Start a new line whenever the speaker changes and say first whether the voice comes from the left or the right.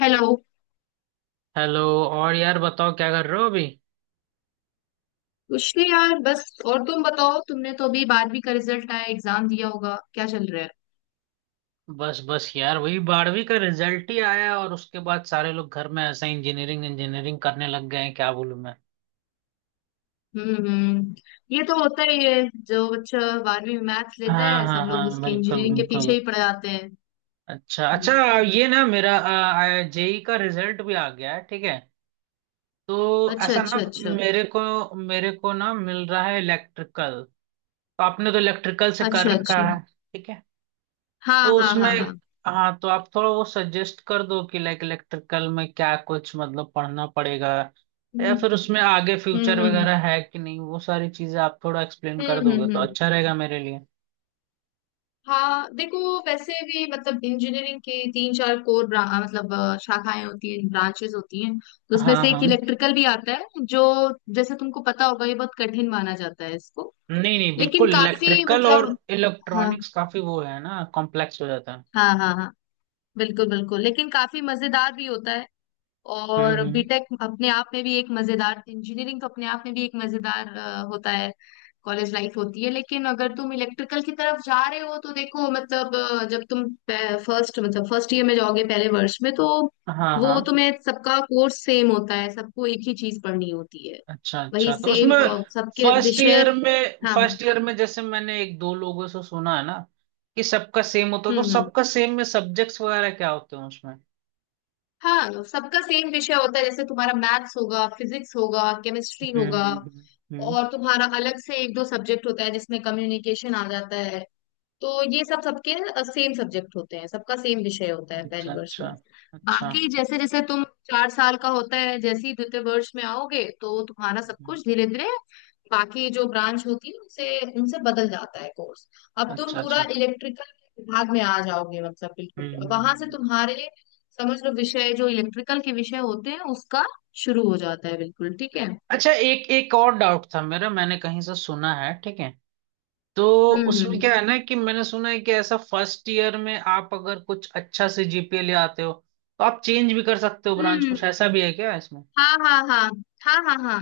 left: Hello.
right: Hello. और यार बताओ, क्या कर रहे हो अभी?
left: कुछ नहीं यार, बस। और तुम बताओ, तुमने तो अभी बारहवीं का रिजल्ट आया, एग्जाम दिया होगा, क्या चल रहा है?
right: बस बस यार, वही 12वीं का रिजल्ट ही आया और उसके बाद सारे लोग घर में ऐसा इंजीनियरिंग इंजीनियरिंग करने लग गए हैं। क्या बोलूं मैं।
left: हम्म। हम्म। ये तो होता ही है। जो बच्चा बारहवीं में मैथ्स लेता
right: हाँ
left: है,
right: हाँ
left: सब लोग
right: हाँ,
left: उसके
right: बिल्कुल
left: इंजीनियरिंग के पीछे
right: बिल्कुल।
left: ही पड़ जाते हैं।
right: अच्छा अच्छा।
left: हम्म।
right: ये ना, मेरा JEE का रिजल्ट भी आ गया है, ठीक है? तो
left: अच्छा
right: ऐसा ना,
left: अच्छा अच्छा
right: मेरे को ना मिल रहा है इलेक्ट्रिकल। तो आपने तो इलेक्ट्रिकल से कर
left: अच्छा
right: रखा
left: अच्छा।
right: है, ठीक है?
left: हाँ
right: तो
left: हाँ
right: उसमें,
left: हाँ हाँ।
right: हाँ तो आप थोड़ा वो सजेस्ट कर दो कि लाइक इलेक्ट्रिकल में क्या कुछ मतलब पढ़ना पड़ेगा या
left: हम्म
right: फिर उसमें आगे फ्यूचर
left: हम्म हम्म
right: वगैरह है कि नहीं, वो सारी चीजें आप थोड़ा एक्सप्लेन कर दोगे तो
left: हम्म।
right: अच्छा रहेगा मेरे लिए।
left: हाँ देखो, वैसे भी मतलब इंजीनियरिंग के तीन चार कोर मतलब शाखाएं होती हैं, ब्रांचेस होती हैं, तो उसमें
right: हाँ
left: से एक
right: हाँ।
left: इलेक्ट्रिकल भी आता है। जो, जैसे तुमको पता होगा, ये बहुत कठिन माना जाता है इसको,
right: नहीं नहीं,
left: लेकिन
right: बिल्कुल,
left: काफी
right: इलेक्ट्रिकल और
left: मतलब। हाँ
right: इलेक्ट्रॉनिक्स काफी वो है ना, कॉम्प्लेक्स हो जाता है।
left: हाँ हाँ हाँ, बिल्कुल बिल्कुल, लेकिन काफी मजेदार भी होता है। और
right: हम्म।
left: बीटेक अपने आप में भी एक मजेदार, इंजीनियरिंग तो अपने आप में भी एक मजेदार होता है। कॉलेज लाइफ होती है, लेकिन अगर तुम इलेक्ट्रिकल की तरफ जा रहे हो, तो देखो मतलब जब तुम फर्स्ट मतलब फर्स्ट ईयर में जाओगे, पहले वर्ष में, तो
right: हाँ
left: वो
right: हाँ।
left: तुम्हें सबका कोर्स सेम होता है, सबको एक ही चीज पढ़नी होती है।
right: अच्छा
left: वही
right: अच्छा, तो
left: सेम
right: उसमें
left: सबके
right: फर्स्ट
left: विषय।
right: ईयर में
left: हाँ हाँ।
right: फर्स्ट ईयर में जैसे मैंने एक दो लोगों से सुना है ना कि सबका सेम होता है, तो
left: हम्म।
right: सबका सेम में सब्जेक्ट्स वगैरह क्या होते हैं उसमें?
left: हाँ, सबका सेम विषय होता है, जैसे तुम्हारा मैथ्स होगा, फिजिक्स होगा, केमिस्ट्री
right: हम्म
left: होगा,
right: हम्म हम्म,
left: और तुम्हारा अलग से एक दो सब्जेक्ट होता है जिसमें कम्युनिकेशन आ जाता है। तो ये सब सबके सेम सब्जेक्ट होते हैं, सबका सेम विषय होता है पहली
right: अच्छा
left: वर्ष
right: अच्छा
left: में।
right: अच्छा।
left: बाकी जैसे जैसे तुम, चार साल का होता है, जैसे ही द्वितीय वर्ष में आओगे तो तुम्हारा सब
right: हम्म,
left: कुछ धीरे धीरे बाकी जो ब्रांच होती है उनसे उनसे बदल जाता है कोर्स। अब तुम
right: अच्छा
left: पूरा
right: अच्छा।
left: इलेक्ट्रिकल विभाग में आ जाओगे, मतलब
right: हम्म
left: बिल्कुल, अब
right: हम्म,
left: वहां से
right: हम्म।
left: तुम्हारे समझ लो विषय जो इलेक्ट्रिकल के विषय होते हैं उसका शुरू हो जाता है, बिल्कुल ठीक है।
right: अच्छा, एक एक और डाउट था मेरा। मैंने कहीं से सुना है, ठीक है? तो
left: हम्म
right: उसमें
left: हम्म
right: क्या है ना, कि मैंने सुना है कि ऐसा फर्स्ट ईयर में आप अगर कुछ अच्छा से GPA ले आते हो तो आप चेंज भी कर सकते हो ब्रांच,
left: हम्म।
right: कुछ ऐसा भी है क्या इसमें?
left: हाँ हाँ हाँ हाँ। हाँ हाँ।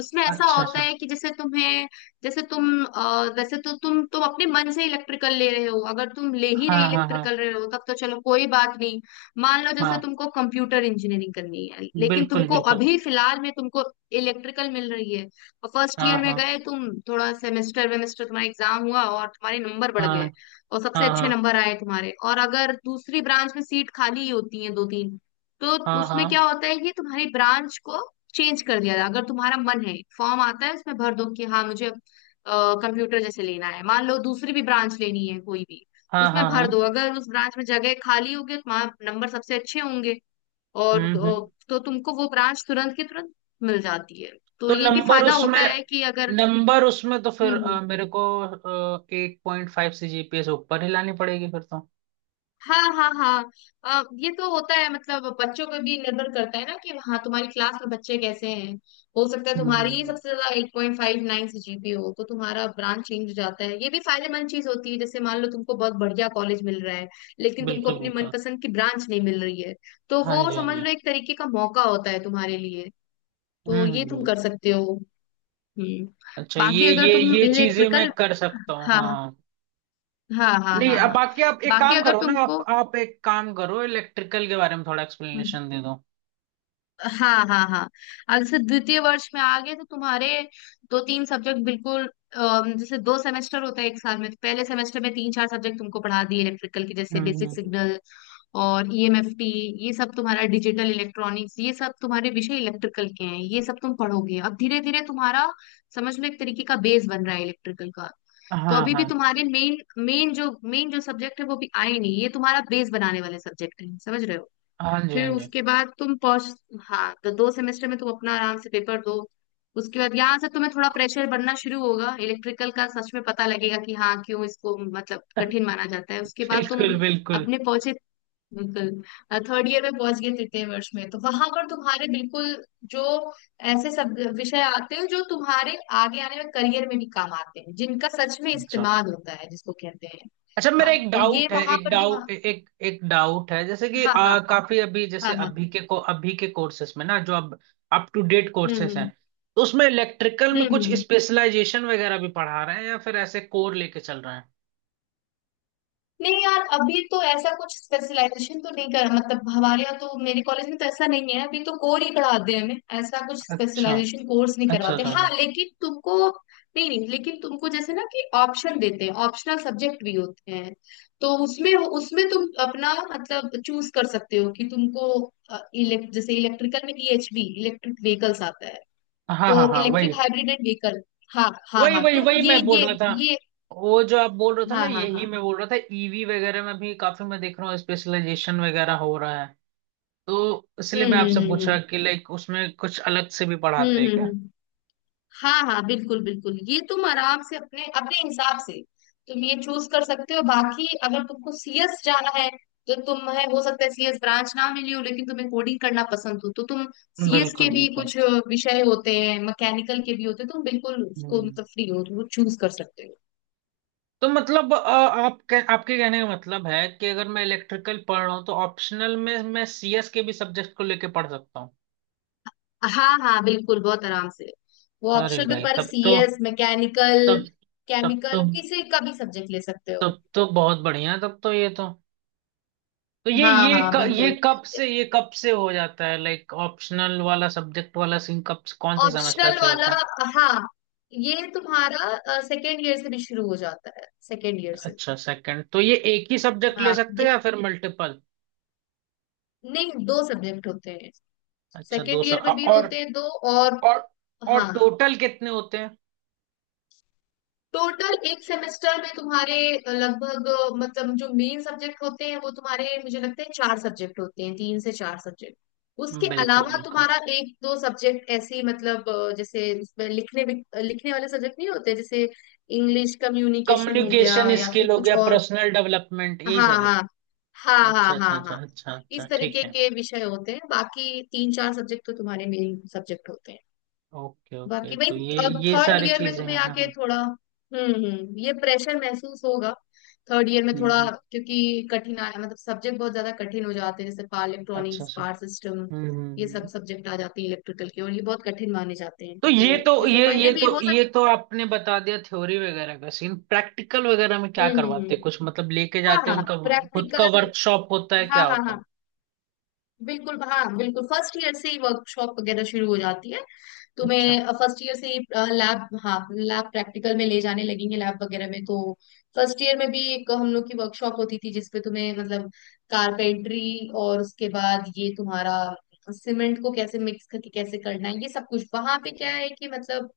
left: उसमें ऐसा
right: अच्छा अच्छा।
left: होता है कि जैसे तुम्हें, जैसे तुम वैसे तो तुम अपने मन से इलेक्ट्रिकल ले रहे हो, अगर तुम ले ही रहे
right: हाँ हाँ हाँ
left: इलेक्ट्रिकल रहे हो तब तो चलो कोई बात नहीं। मान लो जैसे
right: हाँ,
left: तुमको कंप्यूटर इंजीनियरिंग करनी है, लेकिन
right: बिल्कुल
left: तुमको
right: बिल्कुल।
left: अभी फिलहाल में तुमको इलेक्ट्रिकल मिल रही है, और फर्स्ट
right: हाँ
left: ईयर में
right: हाँ
left: गए तुम, थोड़ा सेमेस्टर वेमेस्टर तुम्हारा एग्जाम हुआ और तुम्हारे नंबर बढ़
right: हाँ
left: गए, और सबसे
right: हाँ
left: अच्छे
right: हाँ
left: नंबर आए तुम्हारे, और अगर दूसरी ब्रांच में सीट खाली ही होती है दो तीन, तो
right: हाँ
left: उसमें क्या
right: हाँ
left: होता है कि तुम्हारी ब्रांच को चेंज कर दिया था। अगर तुम्हारा मन है, फॉर्म आता है, उसमें भर दो कि हाँ मुझे कंप्यूटर जैसे लेना है, मान लो दूसरी भी ब्रांच लेनी है कोई भी, तो
right: हाँ
left: उसमें
right: हाँ
left: भर दो,
right: हाँ,
left: अगर उस ब्रांच में जगह खाली होगी तो वहां नंबर सबसे अच्छे होंगे, और
right: हम्म।
left: तो तुमको वो ब्रांच तुरंत की तुरंत मिल जाती है। तो
right: तो
left: ये भी
right: नंबर
left: फायदा
right: उसमें,
left: होता है कि अगर।
right: तो
left: हम्म
right: फिर
left: हम्म।
right: मेरे को 8.5 से GPA से ऊपर ही लानी पड़ेगी फिर तो।
left: हाँ हाँ हाँ। ये तो होता है, मतलब बच्चों पे भी निर्भर करता है ना कि हाँ तुम्हारी क्लास में बच्चे कैसे हैं। हो सकता है
right: हम्म हम्म,
left: तुम्हारी ही
right: हम्म,
left: सबसे ज्यादा 8.59 से जीपी हो, तो तुम्हारा ब्रांच चेंज हो जाता है। ये भी फायदेमंद चीज होती है, जैसे मान लो तुमको बहुत बढ़िया कॉलेज मिल रहा है, लेकिन तुमको
right: बिल्कुल
left: अपनी
right: बिल्कुल।
left: मनपसंद की ब्रांच नहीं मिल रही है, तो
right: हाँ
left: वो
right: जी हाँ
left: समझ
right: जी।
left: लो एक तरीके का मौका होता है तुम्हारे लिए।
right: हम्म
left: तो
right: हम्म
left: ये तुम
right: हम्म।
left: कर सकते हो। हम्म।
right: अच्छा, ये
left: बाकी अगर
right: ये
left: तुम
right: ये चीजें
left: इलेक्ट्रिकल।
right: मैं कर सकता हूँ
left: हाँ
right: हाँ।
left: हाँ हाँ
right: नहीं,
left: हाँ
right: अब
left: हाँ।
right: बाकी आप एक
left: बाकी
right: काम
left: अगर
right: करो ना, आप
left: तुमको।
right: आप एक काम करो, इलेक्ट्रिकल के बारे में थोड़ा
left: हम्म।
right: एक्सप्लेनेशन दे दो।
left: हाँ हाँ हाँ। अब जैसे द्वितीय वर्ष में आ गए तो तुम्हारे दो तीन सब्जेक्ट बिल्कुल जैसे दो सेमेस्टर होता है एक साल में, तो पहले सेमेस्टर में तीन चार सब्जेक्ट तुमको पढ़ा दिए इलेक्ट्रिकल के, जैसे
right: हम्म
left: बेसिक
right: हम्म,
left: सिग्नल और ईएमएफटी, ये सब तुम्हारा डिजिटल इलेक्ट्रॉनिक्स, ये सब तुम्हारे विषय इलेक्ट्रिकल के हैं, ये सब तुम पढ़ोगे। अब धीरे धीरे तुम्हारा समझ लो एक तरीके का बेस बन रहा है इलेक्ट्रिकल का। तो
right: हाँ
left: अभी भी
right: हाँ।
left: तुम्हारे मेन, मेन जो सब्जेक्ट है वो भी आए नहीं, ये तुम्हारा बेस बनाने वाले सब्जेक्ट है, समझ रहे हो।
right: हाँ जी हाँ
left: फिर
right: जी।
left: उसके बाद तुम पहुंच। हाँ, तो दो सेमेस्टर में तुम अपना आराम से पेपर दो। उसके बाद यहाँ से तुम्हें थोड़ा प्रेशर बढ़ना शुरू होगा, इलेक्ट्रिकल का सच में पता लगेगा कि हाँ क्यों इसको मतलब कठिन माना जाता है। उसके बाद तुम
right: बिल्कुल बिल्कुल।
left: अपने पहुंचे बिल्कुल थर्ड ईयर में पहुंच गए, तृतीय वर्ष में, तो वहां पर तुम्हारे बिल्कुल जो ऐसे सब विषय आते हैं जो तुम्हारे आगे आने में करियर में भी काम आते हैं, जिनका सच में
right: अच्छा
left: इस्तेमाल होता है, जिसको कहते हैं।
right: अच्छा, मेरा
left: हाँ
right: एक
left: तो ये
right: डाउट है,
left: वहां पर तुम।
right: जैसे कि
left: हाँ हाँ
right: काफी अभी जैसे
left: हाँ। हाँ हाँ।
right: अभी के कोर्सेस में ना, जो अब अप टू डेट
left: हम्म
right: कोर्सेस हैं,
left: हम्म
right: तो उसमें इलेक्ट्रिकल में कुछ
left: हम्म।
right: स्पेशलाइजेशन वगैरह भी पढ़ा रहे हैं या फिर ऐसे कोर लेके चल रहे हैं?
left: नहीं यार, अभी तो ऐसा कुछ स्पेशलाइजेशन तो नहीं कर, मतलब हमारे यहाँ तो, मेरे कॉलेज में तो ऐसा नहीं है। अभी तो कोर ही पढ़ाते हैं हमें, ऐसा कुछ
right: अच्छा
left: स्पेशलाइजेशन कोर्स नहीं
right: अच्छा
left: करवाते।
right: अच्छा
left: हाँ
right: अच्छा।
left: लेकिन तुमको, नहीं नहीं, लेकिन तुमको जैसे ना कि ऑप्शन देते हैं, ऑप्शनल सब्जेक्ट भी होते हैं। तो उसमें उसमें तुम अपना मतलब चूज कर सकते हो कि तुमको जैसे इलेक्ट्रिकल में ईएचवी, इलेक्ट्रिक व्हीकल्स आता है।
right: हाँ हाँ
left: तो
right: हाँ, वही
left: इलेक्ट्रिक हाइब्रिड एंड व्हीकल। हाँ हाँ
right: वही
left: हाँ
right: वही
left: तुम
right: वही
left: ये
right: मैं बोल
left: ये
right: रहा था।
left: ये
right: वो जो आप बोल रहे थे
left: हाँ
right: ना,
left: हाँ
right: यही
left: हाँ।
right: मैं बोल रहा था। EV वगैरह में भी काफी मैं देख रहा हूँ स्पेशलाइजेशन वगैरह हो रहा है, तो इसलिए मैं
left: हम्म हम्म
right: आपसे
left: हम्म
right: पूछा कि लाइक उसमें कुछ अलग से भी
left: हम्म
right: पढ़ाते
left: हम्म
right: हैं
left: हम्म
right: क्या?
left: हम्म। हाँ हाँ बिल्कुल बिल्कुल, ये तुम आराम से अपने अपने हिसाब से तुम ये चूज कर सकते हो। बाकी अगर तुमको सीएस जाना है, तो तुम्हें हो सकता है सीएस ब्रांच ना मिली हो, लेकिन तुम्हें कोडिंग करना पसंद हो, तो तुम सीएस के
right: बिल्कुल
left: भी
right: बिल्कुल।
left: कुछ विषय होते हैं, मैकेनिकल के भी होते हैं, तुम बिल्कुल उसको
right: हम्म।
left: मतलब फ्री हो, तुम चूज कर सकते हो।
right: तो मतलब आपके कहने का मतलब है कि अगर मैं इलेक्ट्रिकल पढ़ रहा हूँ तो ऑप्शनल में मैं CS के भी सब्जेक्ट को लेके पढ़ सकता हूँ।
left: हाँ हाँ बिल्कुल, बहुत आराम से। वो
right: अरे
left: ऑप्शन पे,
right: भाई,
left: पर सीएस, मैकेनिकल,
right: तब तब तो
left: केमिकल किसी का भी सब्जेक्ट ले सकते हो।
right: तब तो बहुत बढ़िया है। तब तो
left: हाँ
right: ये
left: हाँ
right: क, ये
left: बिल्कुल।
right: कब से हो जाता है लाइक ऑप्शनल वाला सब्जेक्ट वाला सीन, कौन से सेमेस्टर
left: ऑप्शनल
right: से
left: वाला।
right: होता है?
left: हाँ, ये तुम्हारा सेकेंड ईयर से भी शुरू हो जाता है, सेकेंड ईयर से।
right: अच्छा सेकंड। तो ये एक ही सब्जेक्ट ले
left: हाँ
right: सकते हैं या फिर मल्टीपल?
left: नहीं, दो सब्जेक्ट होते हैं,
right: अच्छा, दो
left: सेकेंड
right: सब।
left: ईयर में भी होते हैं दो। और।
right: और और
left: हाँ।
right: टोटल कितने होते हैं?
left: टोटल एक सेमेस्टर में तुम्हारे लगभग मतलब जो मेन सब्जेक्ट होते हैं वो तुम्हारे, मुझे लगता है, चार सब्जेक्ट होते हैं, तीन से चार सब्जेक्ट। उसके
right: बिल्कुल
left: अलावा
right: बिल्कुल।
left: तुम्हारा एक दो सब्जेक्ट ऐसे ही, मतलब जैसे उसमें लिखने भी, लिखने वाले सब्जेक्ट नहीं होते, जैसे इंग्लिश कम्युनिकेशन हो गया
right: कम्युनिकेशन
left: या फिर
right: स्किल हो
left: कुछ
right: गया,
left: और।
right: पर्सनल डेवलपमेंट, यही
left: हाँ
right: सारी।
left: हाँ हाँ
right: अच्छा
left: हाँ हाँ
right: अच्छा अच्छा
left: हाँ।
right: अच्छा अच्छा,
left: इस
right: ठीक
left: तरीके
right: है।
left: के विषय होते हैं, बाकी तीन चार सब्जेक्ट तो तुम्हारे मेन सब्जेक्ट होते हैं।
right: ओके ओके,
left: बाकी भाई,
right: तो ये
left: अब
right: ये
left: थर्ड
right: सारी
left: ईयर में
right: चीजें
left: तुम्हें
right: हैं, हाँ
left: आके
right: हाँ।
left: थोड़ा ये प्रेशर महसूस होगा, थर्ड ईयर में
right: हम्म,
left: थोड़ा,
right: हम्म,
left: क्योंकि कठिनाई मतलब सब्जेक्ट बहुत ज्यादा कठिन हो जाते हैं, जैसे पावर
right: अच्छा
left: इलेक्ट्रॉनिक्स,
right: अच्छा,
left: पावर सिस्टम,
right: हम्म हम्म
left: ये सब
right: हम्म।
left: सब्जेक्ट आ जाते हैं इलेक्ट्रिकल के, और ये बहुत कठिन माने जाते हैं,
right: तो
left: तो ये सब पढ़ने
right: ये तो
left: भी हो
right: ये
left: सकते।
right: तो आपने बता दिया थ्योरी वगैरह का सीन। प्रैक्टिकल वगैरह में क्या करवाते हैं,
left: हम्म।
right: कुछ मतलब लेके
left: हाँ
right: जाते हैं,
left: हाँ
right: उनका खुद का
left: प्रैक्टिकल।
right: वर्कशॉप होता है,
left: हाँ
right: क्या
left: हाँ
right: होता है?
left: हाँ बिल्कुल, हाँ बिल्कुल, फर्स्ट ईयर से ही वर्कशॉप वगैरह शुरू हो जाती है।
right: अच्छा
left: तुम्हें फर्स्ट ईयर से ही लैब, हाँ, लैब प्रैक्टिकल में ले जाने लगेंगे, लैब वगैरह में। तो फर्स्ट ईयर में भी एक हम लोग की वर्कशॉप होती थी, जिसपे तुम्हें मतलब कारपेंट्री, और उसके बाद ये तुम्हारा सीमेंट को कैसे मिक्स करके कैसे करना है, ये सब कुछ वहां पे। क्या है कि मतलब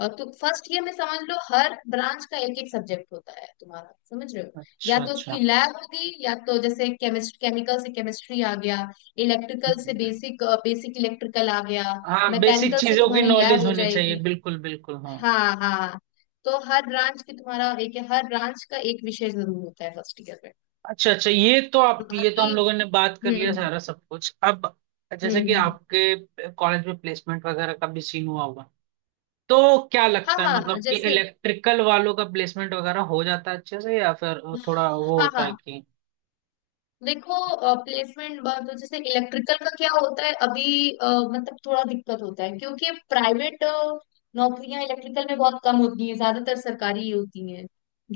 left: तो फर्स्ट ईयर में समझ लो हर ब्रांच का एक एक सब्जेक्ट होता है तुम्हारा, समझ रहे हो। या
right: अच्छा
left: तो
right: अच्छा।
left: उसकी लैब होगी, या तो जैसे केमिस्ट केमिकल से केमिस्ट्री आ गया, इलेक्ट्रिकल से
right: हम्म।
left: बेसिक बेसिक इलेक्ट्रिकल आ गया,
right: हाँ, बेसिक
left: मैकेनिकल से
right: चीजों की
left: तुम्हारी लैब
right: नॉलेज
left: हो
right: होनी चाहिए,
left: जाएगी।
right: बिल्कुल बिल्कुल हाँ।
left: हाँ हाँ। तो हर ब्रांच का एक विषय जरूर होता है फर्स्ट ईयर में।
right: अच्छा अच्छा, ये तो हम
left: बाकी।
right: लोगों ने बात कर लिया
left: हम्म
right: सारा सब कुछ। अब, जैसे कि
left: हम्म।
right: आपके कॉलेज में प्लेसमेंट वगैरह का भी सीन हुआ होगा, तो क्या
left: हाँ
right: लगता है
left: हाँ
right: मतलब कि
left: जैसे।
right: इलेक्ट्रिकल वालों का प्लेसमेंट वगैरह हो जाता है अच्छे से, या फिर वो थोड़ा वो
left: हाँ
right: होता है
left: हाँ
right: कि।
left: देखो, प्लेसमेंट बात हो जैसे, इलेक्ट्रिकल का क्या होता है अभी मतलब थोड़ा दिक्कत होता है, क्योंकि प्राइवेट नौकरियां इलेक्ट्रिकल में बहुत कम होती हैं, ज्यादातर सरकारी ही होती हैं।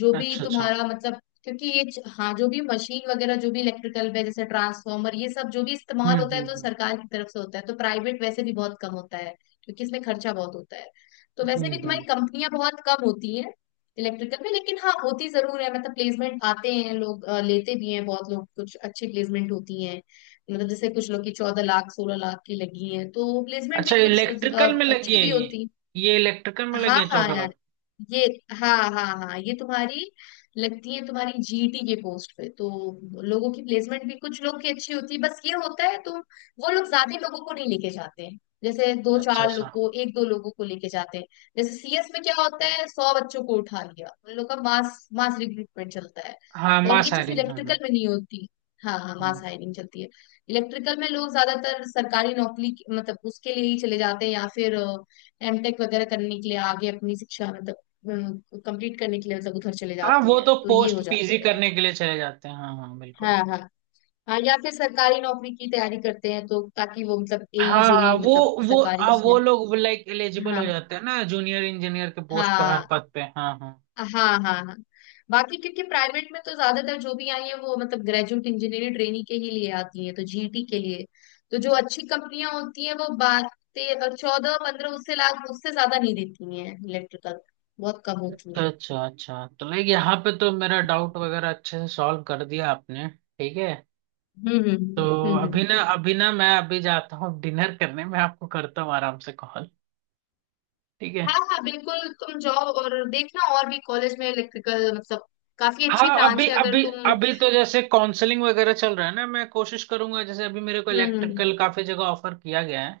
left: जो भी
right: अच्छा अच्छा,
left: तुम्हारा मतलब, क्योंकि हाँ जो भी मशीन वगैरह, जो भी इलेक्ट्रिकल पे जैसे ट्रांसफार्मर, ये सब जो भी इस्तेमाल
right: हम्म
left: होता
right: हम्म
left: है, तो
right: हम्म
left: सरकार की तरफ से होता है, तो प्राइवेट वैसे भी बहुत कम होता है, क्योंकि इसमें खर्चा बहुत होता है। तो
right: हम्म
left: वैसे भी
right: हम्म।
left: तुम्हारी कंपनियां बहुत कम होती हैं इलेक्ट्रिकल में, लेकिन हाँ होती जरूर है, मतलब प्लेसमेंट आते हैं, लोग लेते भी हैं, बहुत लोग कुछ अच्छी प्लेसमेंट होती हैं। मतलब जैसे कुछ लोग की 14 लाख, 16 लाख की लगी हैं, तो प्लेसमेंट भी
right: अच्छा
left: कुछ
right: इलेक्ट्रिकल में लगी
left: अच्छी
right: है
left: भी
right: ये?
left: होती।
right: ये इलेक्ट्रिकल में लगी
left: हाँ
right: है
left: हाँ
right: चौदह
left: यार।
right: लाख
left: ये। हाँ हाँ हाँ ये तुम्हारी लगती है, तुम्हारी जीटी के पोस्ट पे, तो लोगों की प्लेसमेंट भी कुछ लोग की अच्छी होती है। बस ये होता है तुम, वो लोग ज्यादा लोगों को नहीं लेके जाते हैं, जैसे दो
right: अच्छा
left: चार लोग
right: अच्छा।
left: को, एक दो लोगों को लेके जाते हैं। जैसे सीएस में क्या होता है, 100 बच्चों को उठा लिया, उन लोग का मास मास रिक्रूटमेंट चलता है,
right: हाँ
left: और ये
right: मास
left: चीज
right: हायरिंग, हाँ
left: इलेक्ट्रिकल
right: हाँ।
left: में नहीं होती। हाँ हाँ,
right: हम्म।
left: मास हायरिंग चलती है। इलेक्ट्रिकल में लोग ज्यादातर सरकारी नौकरी मतलब उसके लिए ही चले जाते हैं, या फिर एमटेक वगैरह करने के लिए, आगे अपनी शिक्षा मतलब कंप्लीट करने के लिए, मतलब उधर चले
right: हाँ
left: जाते
right: वो
left: हैं,
right: तो
left: तो ये हो
right: पोस्ट PG
left: जाता है।
right: करने के लिए चले जाते हैं, हाँ हाँ बिल्कुल।
left: हाँ हाँ हाँ। या फिर सरकारी नौकरी की तैयारी करते हैं, तो ताकि वो मतलब एई
right: हाँ हाँ,
left: जेई
right: वो
left: मतलब
right: वो
left: सरकारी
right: हाँ, वो
left: उसमें।
right: लोग लाइक एलिजिबल हो
left: हाँ
right: जाते हैं ना जूनियर इंजीनियर के पोस्ट पे, हर
left: हाँ
right: पद पे, हाँ हाँ।
left: हाँ हाँ हाँ। बाकी क्योंकि प्राइवेट में तो ज्यादातर जो भी आई है वो मतलब ग्रेजुएट इंजीनियरिंग ट्रेनी के ही लिए आती है, तो जीटी के लिए तो जो अच्छी कंपनियां होती हैं वो 12, 14, 15, उससे लाख उससे ज्यादा नहीं देती हैं, इलेक्ट्रिकल बहुत कम होती
right: अच्छा
left: हैं।
right: अच्छा अच्छा, तो लाइक यहाँ पे तो मेरा डाउट वगैरह अच्छे से सॉल्व कर दिया आपने, ठीक है?
left: हम्म
right: तो
left: हम्म
right: अभी
left: हम्म।
right: ना, मैं अभी जाता हूँ डिनर करने। मैं आपको करता हूँ आराम से कॉल, ठीक है?
left: हाँ हाँ बिल्कुल, तुम जाओ और देखना, और भी कॉलेज में इलेक्ट्रिकल मतलब काफी अच्छी
right: हाँ अभी
left: ब्रांच है, अगर
right: अभी
left: तुम।
right: अभी तो जैसे काउंसलिंग वगैरह चल रहा है ना, मैं कोशिश करूंगा। जैसे अभी मेरे को
left: हम्म
right: इलेक्ट्रिकल काफी जगह ऑफर किया गया है,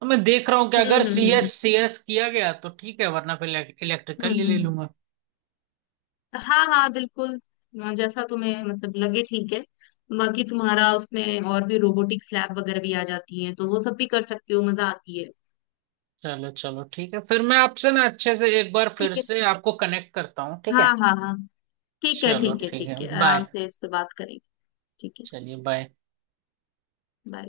right: तो मैं देख रहा हूँ कि
left: हम्म
right: अगर
left: हम्म हम्म
right: सी
left: हम्म
right: एस सी एस किया गया तो ठीक है, वरना फिर
left: हम्म।
right: इलेक्ट्रिकल ही
left: हम्म।
right: ले
left: हम्म।
right: लूंगा।
left: हाँ हाँ बिल्कुल, जैसा तुम्हें मतलब लगे, ठीक है। बाकी तुम्हारा उसमें और भी रोबोटिक्स लैब वगैरह भी आ जाती है, तो वो सब भी कर सकती हो, मजा आती है।
right: चलो चलो ठीक है, फिर मैं आपसे ना अच्छे से एक बार फिर
left: ठीक है।
right: से आपको कनेक्ट करता हूँ, ठीक
left: हाँ
right: है?
left: हाँ हाँ। ठीक है
right: चलो
left: ठीक है
right: ठीक है,
left: ठीक है, आराम
right: बाय।
left: से इस पे बात करेंगे। ठीक है।
right: चलिए बाय।
left: बाय।